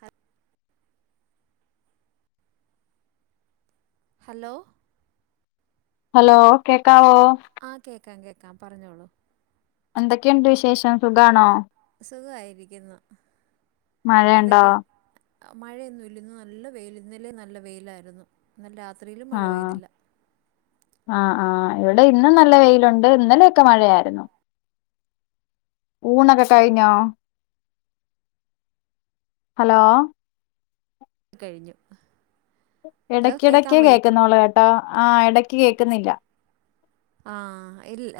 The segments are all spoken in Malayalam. ഹ ഹലോ ഹലോ കേക്കാവോ കേക്കാൻ കേക്കാ പറഞ്ഞോളൂ എന്തൊക്കെയുണ്ട് വിശേഷം സുഖമാണോ സുഖമായിരിക്കുന്നു മഴയണ്ടോ മഴയൊന്നുല്ല ഇന്നു നല്ല വെൽ ഇന്നലെ നല്ല വെയിലായിരുന്നു ത്രിയിലും മഴ ആഹ് പെയ്തില്ല. ആഹ് ആഹ് ഇവിടെ ഇന്ന് നല്ല വെയിലുണ്ട് ഇന്നലെയൊക്കെ മഴയായിരുന്നു ഊണൊക്കെ കഴിഞ്ഞോ? ഹലോ കഴിഞ്ഞു. ഹലോ കേക്കാൻ ഇടക്കിടക്ക വയ്യ കേൾക്കുന്നോള്ളു ട്ടോ ആഹ് ഇടക്ക് കേക്കുന്നില്ല ആ ഇല്ല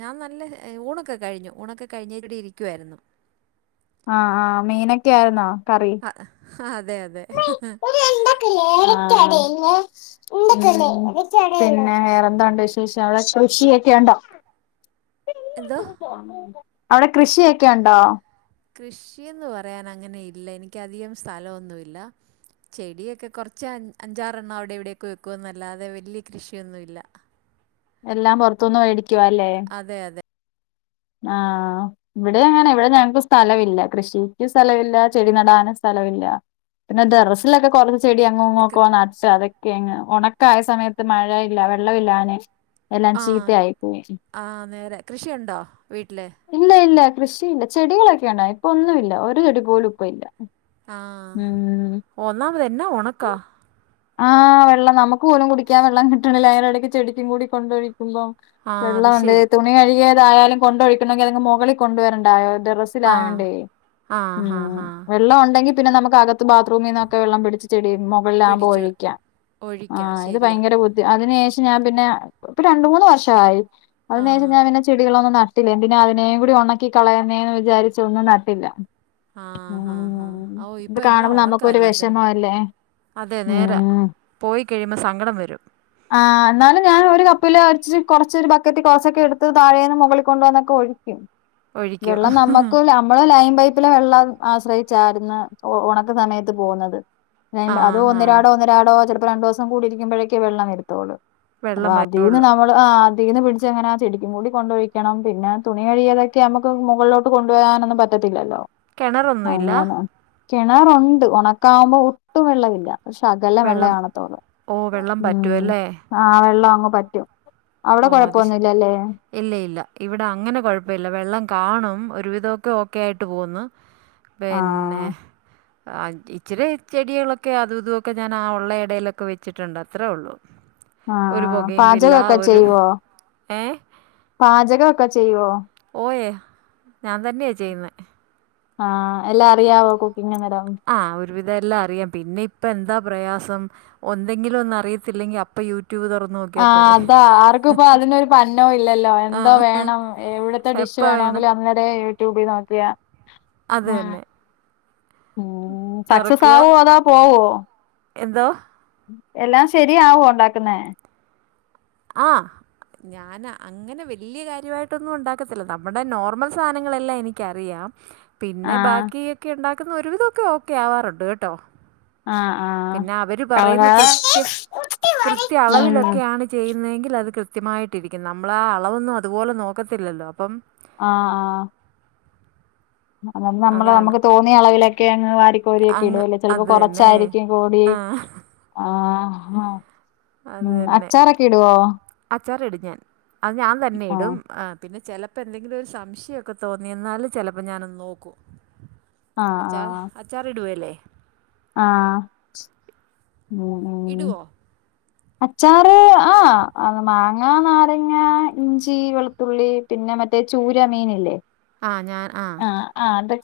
ഞാൻ നല്ല ഊണൊക്കെ കഴിഞ്ഞു ഊണൊക്കെ കഴിഞ്ഞു ഇവിടെ ഇരിക്കുവായിരുന്നു. ആഹ ആഹ മീനൊക്കെ ആയിന്നോ? കറി ആ അതെ അതെ ആ പിന്നെ വേറെന്താണ്ട് വിശേഷം. ളെ കൃഷിയൊക്കെ ഉണ്ടോ? എന്തോ അവിടെ കൃഷിയൊക്കെ ഉണ്ടോ? കൃഷിയന്ന് പറയാൻ അങ്ങനെ ഇല്ല എനക്ക് അധികം സ്ഥലൊന്നുല്ല ചെടിയൊക്കെ കുറച്ച് അഞ്ചാറെണ്ണം അവിടെ ഇവിടെക്കെ വെക്കുന്നല്ലാതെ വലിയ കൃഷിയൊന്നുല്ല. എല്ലാം പുറത്തുനിന്ന് മേടി ക്കുവാലേ അതെ അതെ ആഹ് ഇവിടെ അങ്ങനെ ഇവിടെ ഞങ്ങക്ക് സ്ഥലമില്ല കൃഷിക്ക് സ്ഥലഇല്ല ചെടി നടാനും സ്ഥലമില്ല പിന്നെ ഡെറസിലൊക്കെ കൊറ ചെടി [unintelligible] അതക്കെ അങ്ങ് ക്കായ സമയത്ത് മഴയില്ല വെള്ളഇല്ല ആനെ ആഹ ആ നേരെ കൃഷിയുണ്ടോ? ണ്ടോ വീട്ടില്. ഇല്ല ഇല്ല കൃഷിയില്ല ചെടികളൊക്കെയുണ്ടാ ഇപ്പൊ ഒന്നും ഇല്ല ഒരു ചെടി പോലും ഇപ്പ ഇല്ല. ആഹ ഉം ഒന്നാമത് എന്നാ ഉണക്കാ ആഹ് വെള്ളം നമുക്ക് പോലും കുടിക്കാൻ വെള്ളം കിട്ടണില്ല അനിടയ്ക്ക് ചെടിക്കും കൂടി കൊണ്ടഴി കുബം ആ അത് വെള്ളാണ്ട് ശരി തുണി കഴുകിയ ഇതായാലും കൊണ്ടൊഴിക്കണങ്കി അതിനു മുകളിൽ കൊണ്ടുവരണ്ടായോ ആ ടെറസിലായോണ്ടേ ആ ഉം ഹാ ഹാ വെള്ളം ഉണ്ടെങ്കി പിന്നേ നമുക്ക് അകത്ത് ബാത്റൂമിന്നൊക്കെ വെള്ളം പിടിച്ച് ചെടി മൊകൾലാ പിടിച്ചു ഒഴിക്കാ ആ ഒഴിക്കാം ഇത് ശരിയാ ഭയങ്കര ബുദ്ധി അതിന് പക്ഷെ ഞാൻ പിന്നെ ഇപ്പം രണ്ട് മൂന്ന് വർഷമായി ആ അതിന് ശേഷം ഞാൻ പിന്നെ ചെടികളന്നും ന ട്ടില്ല എന്തിനാ അതിനേ കൂടി ഒണക്കി കളയണേന്ന് വിചാരിച്ച ഒന്നും നട്ടില്ല. ആഹ ഹാ ഹാ ഉം ഹാ ഓ ഇത് ഇപ്പൊ എന്നാ കാണുമ്പോ ഉണക്കാ നമുക്കൊരു എല്ലാത്തിനും. വിഷമല്ലേ അതെ നേരാ ഉം പോയി കഴിയുമ്പോ സങ്കടം വരും ആ എന്നാലും ഞാൻ ഒരു കപ്പില് അരിച്ച് കുറച്ചൊരു ബക്കറ്റി കൊ റച്ചൊക്കെ എടുത്ത് താഴേന്ന് മുകളിൽ കൊണ്ട്‌ വന്നൊക്കെ ഒഴിക്കും ഒഴിക്കും വെള്ളം നമ്മുക്ക് നമ്മള് ലൈൻ പൈപ്പി പൈപ്പിലെ വെള്ളം ആശ്രയിച്ചാരന്ന് ഉണക്ക സമയത്ത് പോകുന്നത് ആ [unintelligible] ഹാ ഒന്നിരാടോ ഒന്നിരാടോ ചെലപ്പോ ഇപ്പോ രണ്ട് ദിവസം കൂടി ഇരിക്കുമ്പോഴെക്കെ വെള്ളംവരുത്തൊള്ളൂ അപ്പൊ വെള്ളം അതീന്ന് വരുള്ളൂ നമ്മള് ആ തീന്ന് പിടിച്ചെങ്ങനാ ചെടിക്കും കൂടി കൊണ്ടൊഴിക്കണം പിന്നെ തുണി കഴിയാലൊക്കെ നമുക്ക് മുകളിലോട്ട് കൊണ്ടു പോകാനൊ ന്നും പറ്റത്തില്ലല്ലോ കെണറൊന്നുമില്ല കെണറുണ്ട് ഉണക്കാവുമ്പോ ഒട്ടും വെള്ളമില്ല ശകലം വെള്ളം കാണത്തൊള്ളൂ ഓ വെള്ളം ഉം പറ്റുമല്ലേ ആ വെള്ളം ആ പറ്റും അവിടെ ഓ അത് ശ് കൊഴപ്പൊന്നുമില്ലല്ലേ ഇല്ല ഇല്ല ഇവിടെ അങ്ങനെ കൊഴപ്പില്ല വെള്ളം കാണും ഒരു വിധം ഇതൊക്കെ ഓക്കെ ആയിട്ട് പോന്നു ആ പിന്നെ ഇച്ചിരി ചെടികളൊക്കെ അതും ഇതൊക്കെ ഞാൻ ആ ഉള്ള ഇടയിലൊക്കെ വെച്ചിട്ടുണ്ട് അത്രയേ ഉള്ളു ആ ആ പാചകമൊക്കെ ഒരു ചെയ്യുവോ ഏ പാചകം ഒക്കെ ചെയ്യുവോ ഓയേ ഞാൻ തന്നെയാ ചെയ്യന്നെ ആ എല്ലാം അറിയാവോ കുക്ക്‌ ആ ഒരുവിധം എല്ലാം അറിയാം പിന്നെ ഇപ്പ എന്താ പ്രയാസം ന്തെങ്കിലും ഒന്ന് അറിയത്തില്ലെങ്കിൽ അപ്പ യൂട്യൂ ആ അതാ ആർക്കിപ്പോ അതിനൊരു പന്നോ ഇല്ലല്ലോ ആ എന്തോ വേണം എവിടത്തെ ഡിഷ് എപ്പോൾ വേണമെങ്കിലും അന്നേര യൂട്യൂബിൽ നോക്കിയ അതന്നെ സക്സസ് ആവോ അതാ പോവോ എന്തോ എല്ലാം ശെരിയാവൊണ്ടാക്കുന്നേ ആ ഞാന അങ്ങനെ വല്യ കാര്യവായിട്ടൊന്നും ഉണ്ടാക്കത്തില്ല നമ്മടെ നോർമൽ സാനങ്ങളെല്ലാം എനിക്കറിയാം പിന്നെ ആഹ് ബാക്കി ഒക്കെ ഉണ്ടാക് [unintelligible] ഒരു വിധമൊക്കെ ഓക്കെ ആവാറുണ്ട് കേട്ടോ ആഹ് ആഹ് പിന്നെ അവര് പറയുന്ന കൃത്യ കൃത്യ ഉം അളവിലൊക്കെയാണ് ചെയ്യുന്നേങ്കിൽ അത് കൃത്യമായിട്ട് ഇരിക്കും നമ്മള് ആ അളവൊന്നും അതുപോലെ നോക്കത്തില്ലല്ലോ അപ്പം ആഹ് ആ അതന്ന് നമ്മള് അതാണ്. നമുക്ക് തോന്നിയ അളവിലൊക്കെ വാരിക്കോരി ഒക്കെ അങ്ങ് ഇടുവല്ലേ ചിലപ്പോ അത് തന്നെ. കൊറച്ചായിരിക്കും കൂടി ആ ആ ഹ ഹാഹ് അത് ഉം തന്നെ. അച്ചാറൊക്കെ ഇടുവോ അച്ചാറിടും ഞാൻ അത് ഞാൻ തന്നെ ആഹ് ഇടും അ പിന്നെ ചെലപ്പോ എന്തെങ്കിലും ഒരു സംശയൊക്കെ തോന്നി എന്നാല് ചചെലപ്പോ ഞാനൊന്ന് നോക്കും ആഹ് അച്ചാർ ആഹ് അച്ചാറിടുവല്ലേ ആഹ് ഉം ഉം ഇടുവോ അച്ചാറ് ആ അ മാങ്ങ നാരങ്ങ ഇഞ്ചി വെളുത്തുള്ളി പിന്നെ മറ്റേ ചൂര മീനില്ലേ ആഹ് ഞാൻ ആ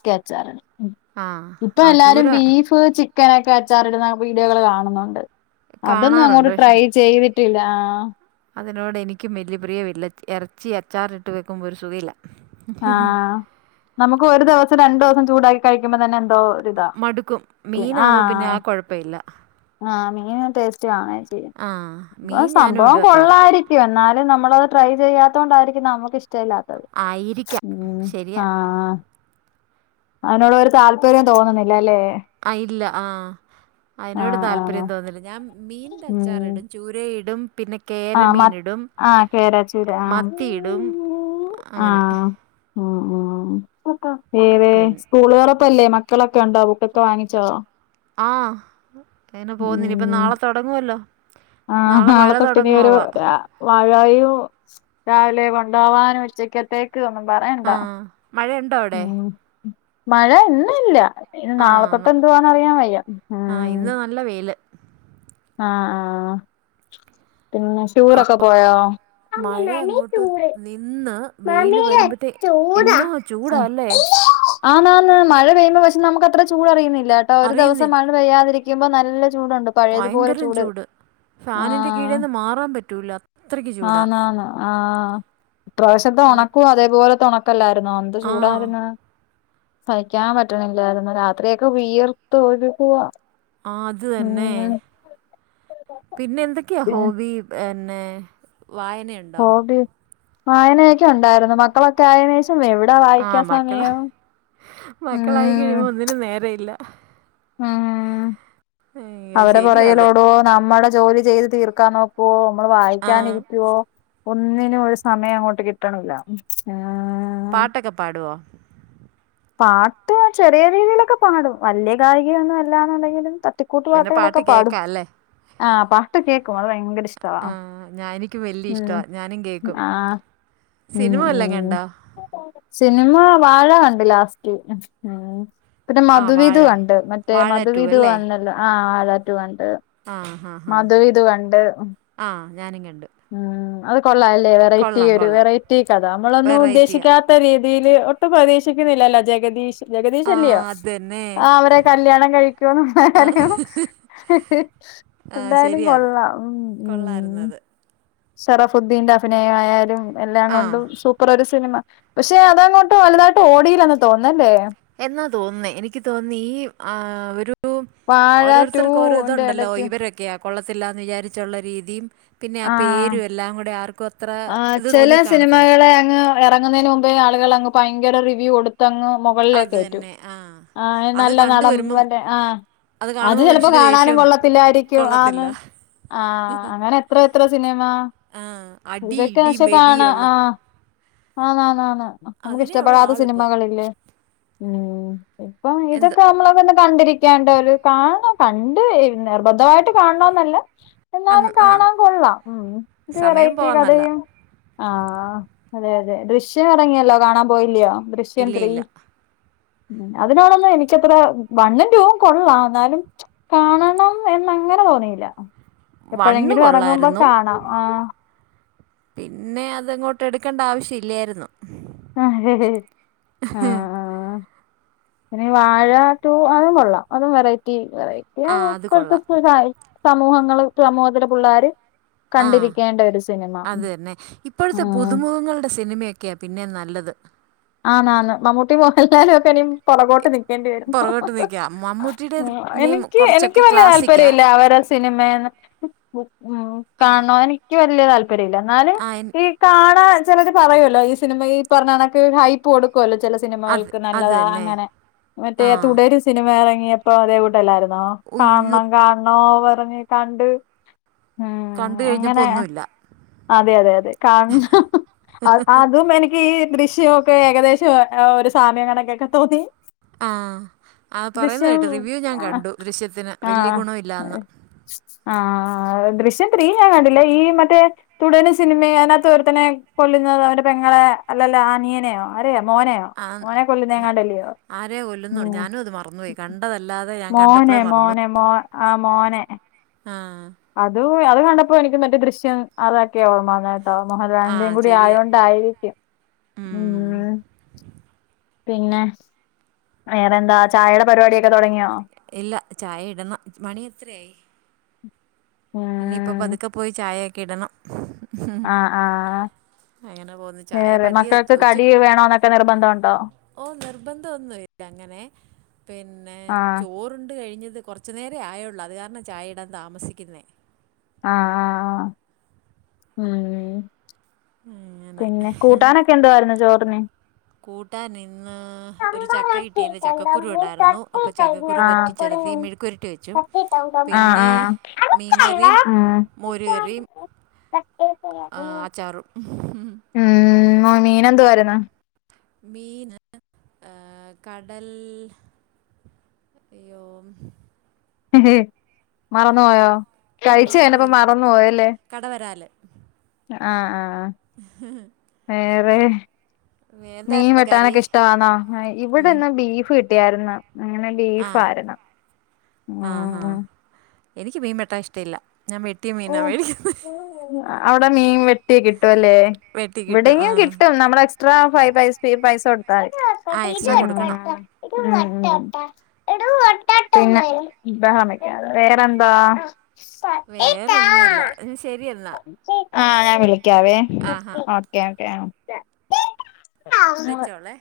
ക്കെഅച്ചാറ് ആ ഇപ്പ ആ എല്ലാരും ചൂര ബീഫ് ചി ചക്കനൊക്കെ അച്ചാറിടുന്ന വീഡിയോകൾ കാണുന്നുണ്ട് അതൊന്നും കാണാറുണ്ട് അങ്ങോട്ട് ട്രൈ ചെയ്തി ട്ടില്ല ആ അതിനോടെനിക്കും വല്യ പ്രിയമില്ല ഇറച്ചി അച്ചാറിട്ട് വയ്ക്കുമ്പം ഒരു സുഖയില്ല ആഹ് നമുക്ക് ഒരു ദിവസം രണ്ടു ദിവ ഉം ചൂടായി കഴിക്കുമ്പോ തന്നെ എന്തോ ഒരിതാ മടുക്കും പിന്നെ മീനാവും പിന്നെ ആഹ് ആ കൊഴപ്പയില്ല ആഹ് മീന് ടേസ്റ്റ് ആണെ ആ ബ മീൻ ഞാനും സംഭവം ഇടും അച്ചാറ് കൊള്ളായിരിക്കും എന്നാ ളെ നമ്മളത് ട്രൈ ചെയ്യാത്തോണ്ടായിരിക്കും നമക്ക് ഇഷ് ചെല്ലാത്തത് ആയിരിക്കാം ഉം ശരിയാ ആഹ് അതിനോട് ഒരു താല്പര്യം തോന്നുന്നില്ല അല്ലേ ആ ഇല്ല ആ അതിനോട് ആഹ് ആഹ് താല്പര്യം തോന്നുന്നില്ല ഞാൻ മീനിന്റെ ഉം അച്ചാറിടും ചൂരയിടും പിന്നെ ആഹ് മ കേരമീനിടും ആഹ് കേരാച്ചീര ആഹ് മത്തിയിടും അങ്ങനെ ആഹ് [unintelligible] പിന്നെ സ്കൂള് തുറപ്പല്ലേ ബുക്ക്സ്ളൊക്കെ ഉണ്ടോ ബുക്കൊക്കെ വാങ്ങിച്ചോ ആഹ് ഇന്ന്നി പോകുന്നനില്ലാ ഇപ്പം ഉം നാളെ തുടങ്ങുവല്ലോ ആഹ് നാളത്തൊട്ട്യിനി ഒരു രാവിലെ കൊണ്ടുപകാനും ഉച്ചക്കത്തേക്കും ഒന്നും ആ പറയണ്ടാ മഴയുണ്ടോ അവിടെ മഴ ഇന്ന്ല്ല ഇനി ആ നാളെത്തൊട്ട് ന- എന്തുവാന് അറിയാൻ വയ്യ ആ ഇന്ന് നല്ല വെയിൽ ആഹ് ആഹ് പിന്നെ യാത്രയൊക്കെ പോയോ വെയില് വരുമ്പത്തെേക്ക്‌ എന്നാ ഒരു ചൂടാല്ലേ ആന്നാന്ന് മഴ പെയുമ്പോ നമുക്ക്‌ അത്രയും ചൂട് അറിയുന്നില്ല ഒരു ദിവസം അറിയുന്നില്ല മഴപെയ്യാതെ യ പെയ്യുമ്പോ നല്ല ചൂടുണ്ട് പഴയതുപോലെ ചൂട് ഫാനിൻ്റെ കീഴിൽ നിന്ന് മാറാൻ പറ്റൂല അത്രയ്ക്ക് ചൂടാ ഈ പ്രാവശ്യംത്തെ അത് ഉണക്കും അതേപോലത്തെ ഉണക്കാ അല്ലായിരുന്നോ എന്ത് ആ ചൂടായിരുന്നു സഹിക്കാൻ പറ്റണില്ലായിരുന്നു രാത്രിയൊക്കെ വിയർത്ത് ഒഴുകുവാ ആ അത് തന്നെ ഉം പിന്നെ എന്തൊക്കെയാ ഇഷ്ടം ന്നേ വായനയുണ്ടോ ഹോബി വായനയൊക്കെ ഉണ്ടായിരുന്നു മക്കളൊക്കെ ആയതിനു ശേഷം എവിടാ വായിക്കാൻ ആഹ് മക്കള് സമയം മക്കളായി ഉം കഴിയുമ്പോ ഒന്നിനും നേരംമില്ലാ ഉം അയ്യോ അവരുടെ ശരിയാ പുറകെ അത് ഓടുമോ നമ്മുടെ ജോലി ചെയ്ത് തീർക്കാൻ നോക്കൊ നമ്മള് ആ വായിക്കാൻ ഇരിക്കുവോ ഒന്നിനും ഒരു സമയം അങ്ങോട്ട് കിട്ടണില്ല പാട്ടൊക്കെ പാടുമോ പാട്ട് ചെറിയ രീതിയിലൊക്കെ പാടും വലിയ ഗായികയൊന്നും അല്ലാന്നുണ്ടെങ്കിലും പിന്നെ പാട്ട് പാട്ടുകളൊക്കെ പാടും. കേൾക്കാം അല്ലേ പാട്ട് കേൾക്ക ഓ ഭയങ്കര ഇഷ്‌ ആഹ് ഞാൻ എനിക്ക് വല്യ ഇഷ്ട്ടവാ ഞാനും കേക്കും ആഹ് ഉം സിനിമ വല്ലോ ഉം കണ്ടോ. സിനിമ വാഴ കണ്ടില്ലാ റ്റു ഉം ആഹ് പിന്നെ ആ വാഴ മധുവിതു കണ്ട് മറ്റേ വാഴ ടു അല്ലേ മധുവിതുവന്നില്ലേ ആ വാഴ റ്റു കണ്ട് ആ ഹാ ഹാ മധുവിതു കണ്ട് ആ ഞാനും കണ്ടു ഉം കൊള്ളാ അല്ലെ വെറൈറ്റി കൊള്ളാം ഒരു കൊള്ളാം വെറൈറ്റി കഥ നമ്മളൊന്നും വെറൈറ്റിയാണ് ഉദ്ദേശിക്കാത്ത രീതി. തില് ഒട്ടും പ്രതീക്ഷിക്കുന്നില്ലല്ലെ ജഗദീഷ് ആ ജഗദീശല്യോ അത് തന്നെ ആ അവരെ കല്യാണം കഴിക്ക്യോന്ന് ആ ആ എന്തായാലും ശരിയാ അത് കൊള്ളാം ഉം ഉം കൊള്ളാമായിരുന്നു അത് സറഫുദ്ദീന്റെ അഭിനയ ആയാലും എല്ലാം ആ കൊണ്ടും സൂപ്പർ ഒരു സിനിമ പക്ഷെ അതങ്ങോട്ട് വലുതായിട്ട് ഓടിയില്ലന്ന് തോന്നല്ലെ എന്നാ തോന്നുന്നേ എനിക്ക് തോന്നി ഈ ആ ഒര് രു വാഴ ടു ഓരോരുത്തർക്ക് ഓരോ ഇതു ന്റെ ഉണ്ടല്ലോ എടക്ക് ഇവരൊക്കെയ കൊള്ളത്തില്ലാന്ന് വിചാരിച്ചുള്ള രീതി പിന്നെ ആ ആഹ് പേരും എല്ലാം കൂടെ ആർ ആ ചില സിനിമകളെ അങ്ങ് എറങ്ങുന്നയിന് മുമ്പേ ആളുകള്ങ് ഭയങ്കര റിവ്യൂ കൊട് തങ് അത് മുകളിലേകെറ്റും തന്നെ ആ ആ അത് നല്ല കണ്ടു നടൻ വരുമ്പം വന്റെ ആ അത് കാണുമ്പോൾ ചിലപ്പോ മനുഷ്യന് കാണാനും ദേഷ്യം വരും. കൊള്ളത്തില്ലായിരിക്കും കൊള്ളത്തില്ല ആന്ന് ആ അങ്ങനെ എത്ര ത്ര ത്ര സിനിമാ ആഹ് ഇതൊക്കെ പക്ഷെ കാണാ ആഹ് ആന്ന് ആന്ന് ആന്ന് നമുക്ക് അതിനേ ഉള്ള ഇഷ്ട്ടപ്പെടാത്ത ആളിപ്പോൾ സിനിമകളില്ലെ ഉം ഇപ്പം എന്ത് ഇതൊക്കെ നമ്മളങ്ങനെ കണ്ടിരിക്കും [unintelligible] പോലും കാണണം കണ്ട് നിർബന്ധമായിട്ട് കാണണന്നല്ല അന്ന് എന്നാലും ആ കാണാൻ കൊള്ളാം ഉം ഒരു വെറൈ സമയം റ്റ് പോവാന്നല്ല കഥയും ആഹ് അതെ അതെ ദൃശ്യം ഇറങ്ങിയല്ലോ കാണാൻ പോയില്യായോ ദൃശ്യം ഇല്ല ത്രീ ഇല്ല ഉം അതിനോടൊന്നും എനിക്കത്ര വണ്ണും ടുവും കൊള്ളാം എന്നാലും കാണണം എന്ന് അങ്ങനെ തോന്നിയില്ല വണ്ണ് എപ്പോഴെങ്കിലും എറങ്ങുമ്പോ കൊള്ളായിരുന്നു കാണാം ആഹ് പിന്നെ അത് അങ്ങോട്ട് എടുക്കണ്ട ആവിശ്യം ഇല്ലായിരുന്നു ആഹ് ആഹ് ആഹ് പിന്നെ വാഴ ടു അതും കൊള്ളാം അതും വെറൈറ്റി വെറൈറ്റി ആ ആണ് അത് ഇപ്പോഴത്തെ കൊള്ളാം [unintelligible] സമൂഹങ്ങള് സമൂഹത്തിലെ പുള്ളാര് ആഹ് അതന്നെ ഇപ്പോഴത്തെ ഉം പുതുമുഖങ്ങളുടെ സിനിമക്കെയാ പിന്നേം നല്ലത് ആന്ന് ആന്ന് മമ്മൂട്ടി മോഹൻലാലും ഒക്കെ ഇനി പുറകോട്ട് നിക്കേണ്ടി വരും പുറകോട്ട് നിൽക്കുക ആ മമ്മൂട്ടിയുടേത് പിന്നെയും എനിക്ക് എനിക്ക് കുറച്ചൊക്കെ വലിയ ക്ലാസിക്കാ താല്പര്യമില്ല അവര സിനിമേന്ന് [unintelligible] ഉം ആ കാണുവാന്ക്ക് വലിയ താല് ല്പര്യല്ല എന്നാലും ആ എൻ- ഈ കാണാൻ ചിലര് പറയുവല്ലോ ഈ സിനിമ ഈ പറഞ്ഞ കണ ക്ക് ഹൈപ്പ് കൊടു ക്കുവല്ല ചില അത് സിനിമകൾക്ക് അത് നല്ലതാ തന്നെ അങ്ങനെ മറ്റേ ആ തുടരും സിനിമ ഇറ ങ്ങിയപ്പോ അതേ കൂട്ടെല്ലാരും ഉയ്യോ കാണണം കാണണം പറഞ്ഞിക്കണ്ട് ഉം കണ്ടു അങ്ങനെ കഴിഞ്ഞപ്പോൾ ഒന്നുമില്ല അതെ അതെ അതെ കാണം അതും എനിക്ക് ഈ ദൃശ് ശ്യൊക്കെ ഏകദേശം ആ ഒരു സാമ്യം കണക്കാക്കെ തോന്നി ആ ആ പറയുന്ന ദൃശ്യം കേട്ടു റിവ്യൂ ഞാൻ ആഹ് കണ്ടു ദൃശ്യത്തിന് വെല്ല്യ ഗുണം ഇല്ലന്ന് ആ ദൃശ്യം ത്രി ഞാൻ കണ്ടില്ല ഈ മറ്റേ തുടരും സിനിമ അതിനകത്ത് ഒരുത്തനെ കൊല്ലുന്ന അവന്റെ പെങ്ങളെ അല്ലല്ലോ ആ നീനയോ ആരായ ആഹ് ആരെയോ കൊല്ലുന്നുണ്ട് ഉം ഞാനുമാത് മറന്നുപോയി കണ്ടതല്ലാതെ ഞാൻ മോനെ കണ്ടപ്പോഴേ മറന്നു മോനെ മോ ആ മോനെ ആഹ് പ്പോഴ് അത് കണ്ടപ്പോഴ് എനിക്ക് മറ്റേ ദൃശ്യം അതൊക്കെയാ ഓർമ്മ വന്നേ ഏഹ് ആ മോഹൻലാലിന്റെയും കൂടി ശരിയാ ആയോണ്ടായിരിക്കും ഉം പിന്നെ വേറെ എന്താ ചായേടെ പരിപാടിയൊക്കെ തൊടങ്ങിയോ ഇല്ല ചായ ഇടണം മണി എത്രയായി ഇനി ഇപ്പൊ ഉം പതുക്ക പോയി ചായെ ക്കിടണം ആഹ് ആഹ് അങ്ങനെ പോന്നു ചായ വേറെ പതിയെ മക്കൾക്ക് ചോ കടി ഉച്ചക്ക് വേണോന്നൊക്കെ നിർബന്ധമുണ്ടോ ഓ നിർബന്ധം ഒന്നുമില്ല അങ്ങനെ പിന്നെ ആഹ് ചോറുണ്ട് കഴിഞ്ഞ് ഇത് കൊറച്ചു നേരേ ആയുള്ളൂ അത് കാരണം ചായ ഇടാൻ താമസിക്കുന്നേ ആഹ് ആഹ് ആഹ് ഉം അങ്ങനെ പിന്നെ കൂട്ടാനൊക്കെ എന്തായിരുന്നു ചോറിന് കൂട്ടാൻ ഇന്ന് ഒരു ആഹ് ചക്ക കിട്ടിയാരുന്നു ചക്കക്കുരു ഒണ്ടായിരുന്നു അപ്പോ ചക്കക്കുരു ആഹ് പറ്റിച്ചെലത്തി മെഴുക്കുവെരട്ടി വെച്ചു പിന്നെ മീൻകറിയും മോരുകറിയും ആ അച്ചാറും ഓ മീൻ എന്തുവായിരുന്ന് മീന് ആഹ് കടൽ അയ്യോ ഹെഹെ മറന്നു പോയോ ഉം കഴിച്ച് കഴിഞ്ഞപ്പ പോയല്ലോ മറന്നു പോയല്ലേ കടവരാല് ആ ആ വേറെ മീൻ എന്തായിരുന്നു കറി വെട്ടാനൊക്കെ ഇഷ്ടവാന്നോ ഇവിടെ മീൻ ഇന്ന് ബീഫ് കി കിട്ടിയാരുന്ന് അങ്ങനെ ആ ബീഫ് ആരുന്ന് ആ ഹാ ഉം എനിക്ക് മീൻവെട്ടാൻ ഇഷ്ടില്ല ഞാൻ വെട്ടിയ മീനാ വേടിക്കുന്നെ ഏഹ് അവിടെ മീൻ വെട്ടിയ കി ട്ടുവല്ലേ വെട്ടി കിട്ടും ആ ഇവിടെയും കിട്ടും നമ്മള് എക്സ്ട്രാ പൈ പൈസ് ഫീ പൈസ് [unintelligible] ഉം ആ എക്സ്ട്രാ കൊടുക്കണം ഉം പിന്നെ ബഹളം വെക്കാതെ വേറെന്താ വേ വേറൊന്നുമില്ല ശരിയെന്നാ ആ ഞാൻ വിളി ക്കാവേ ഓക്കെ ഓക്കെ വെച്ചോളേ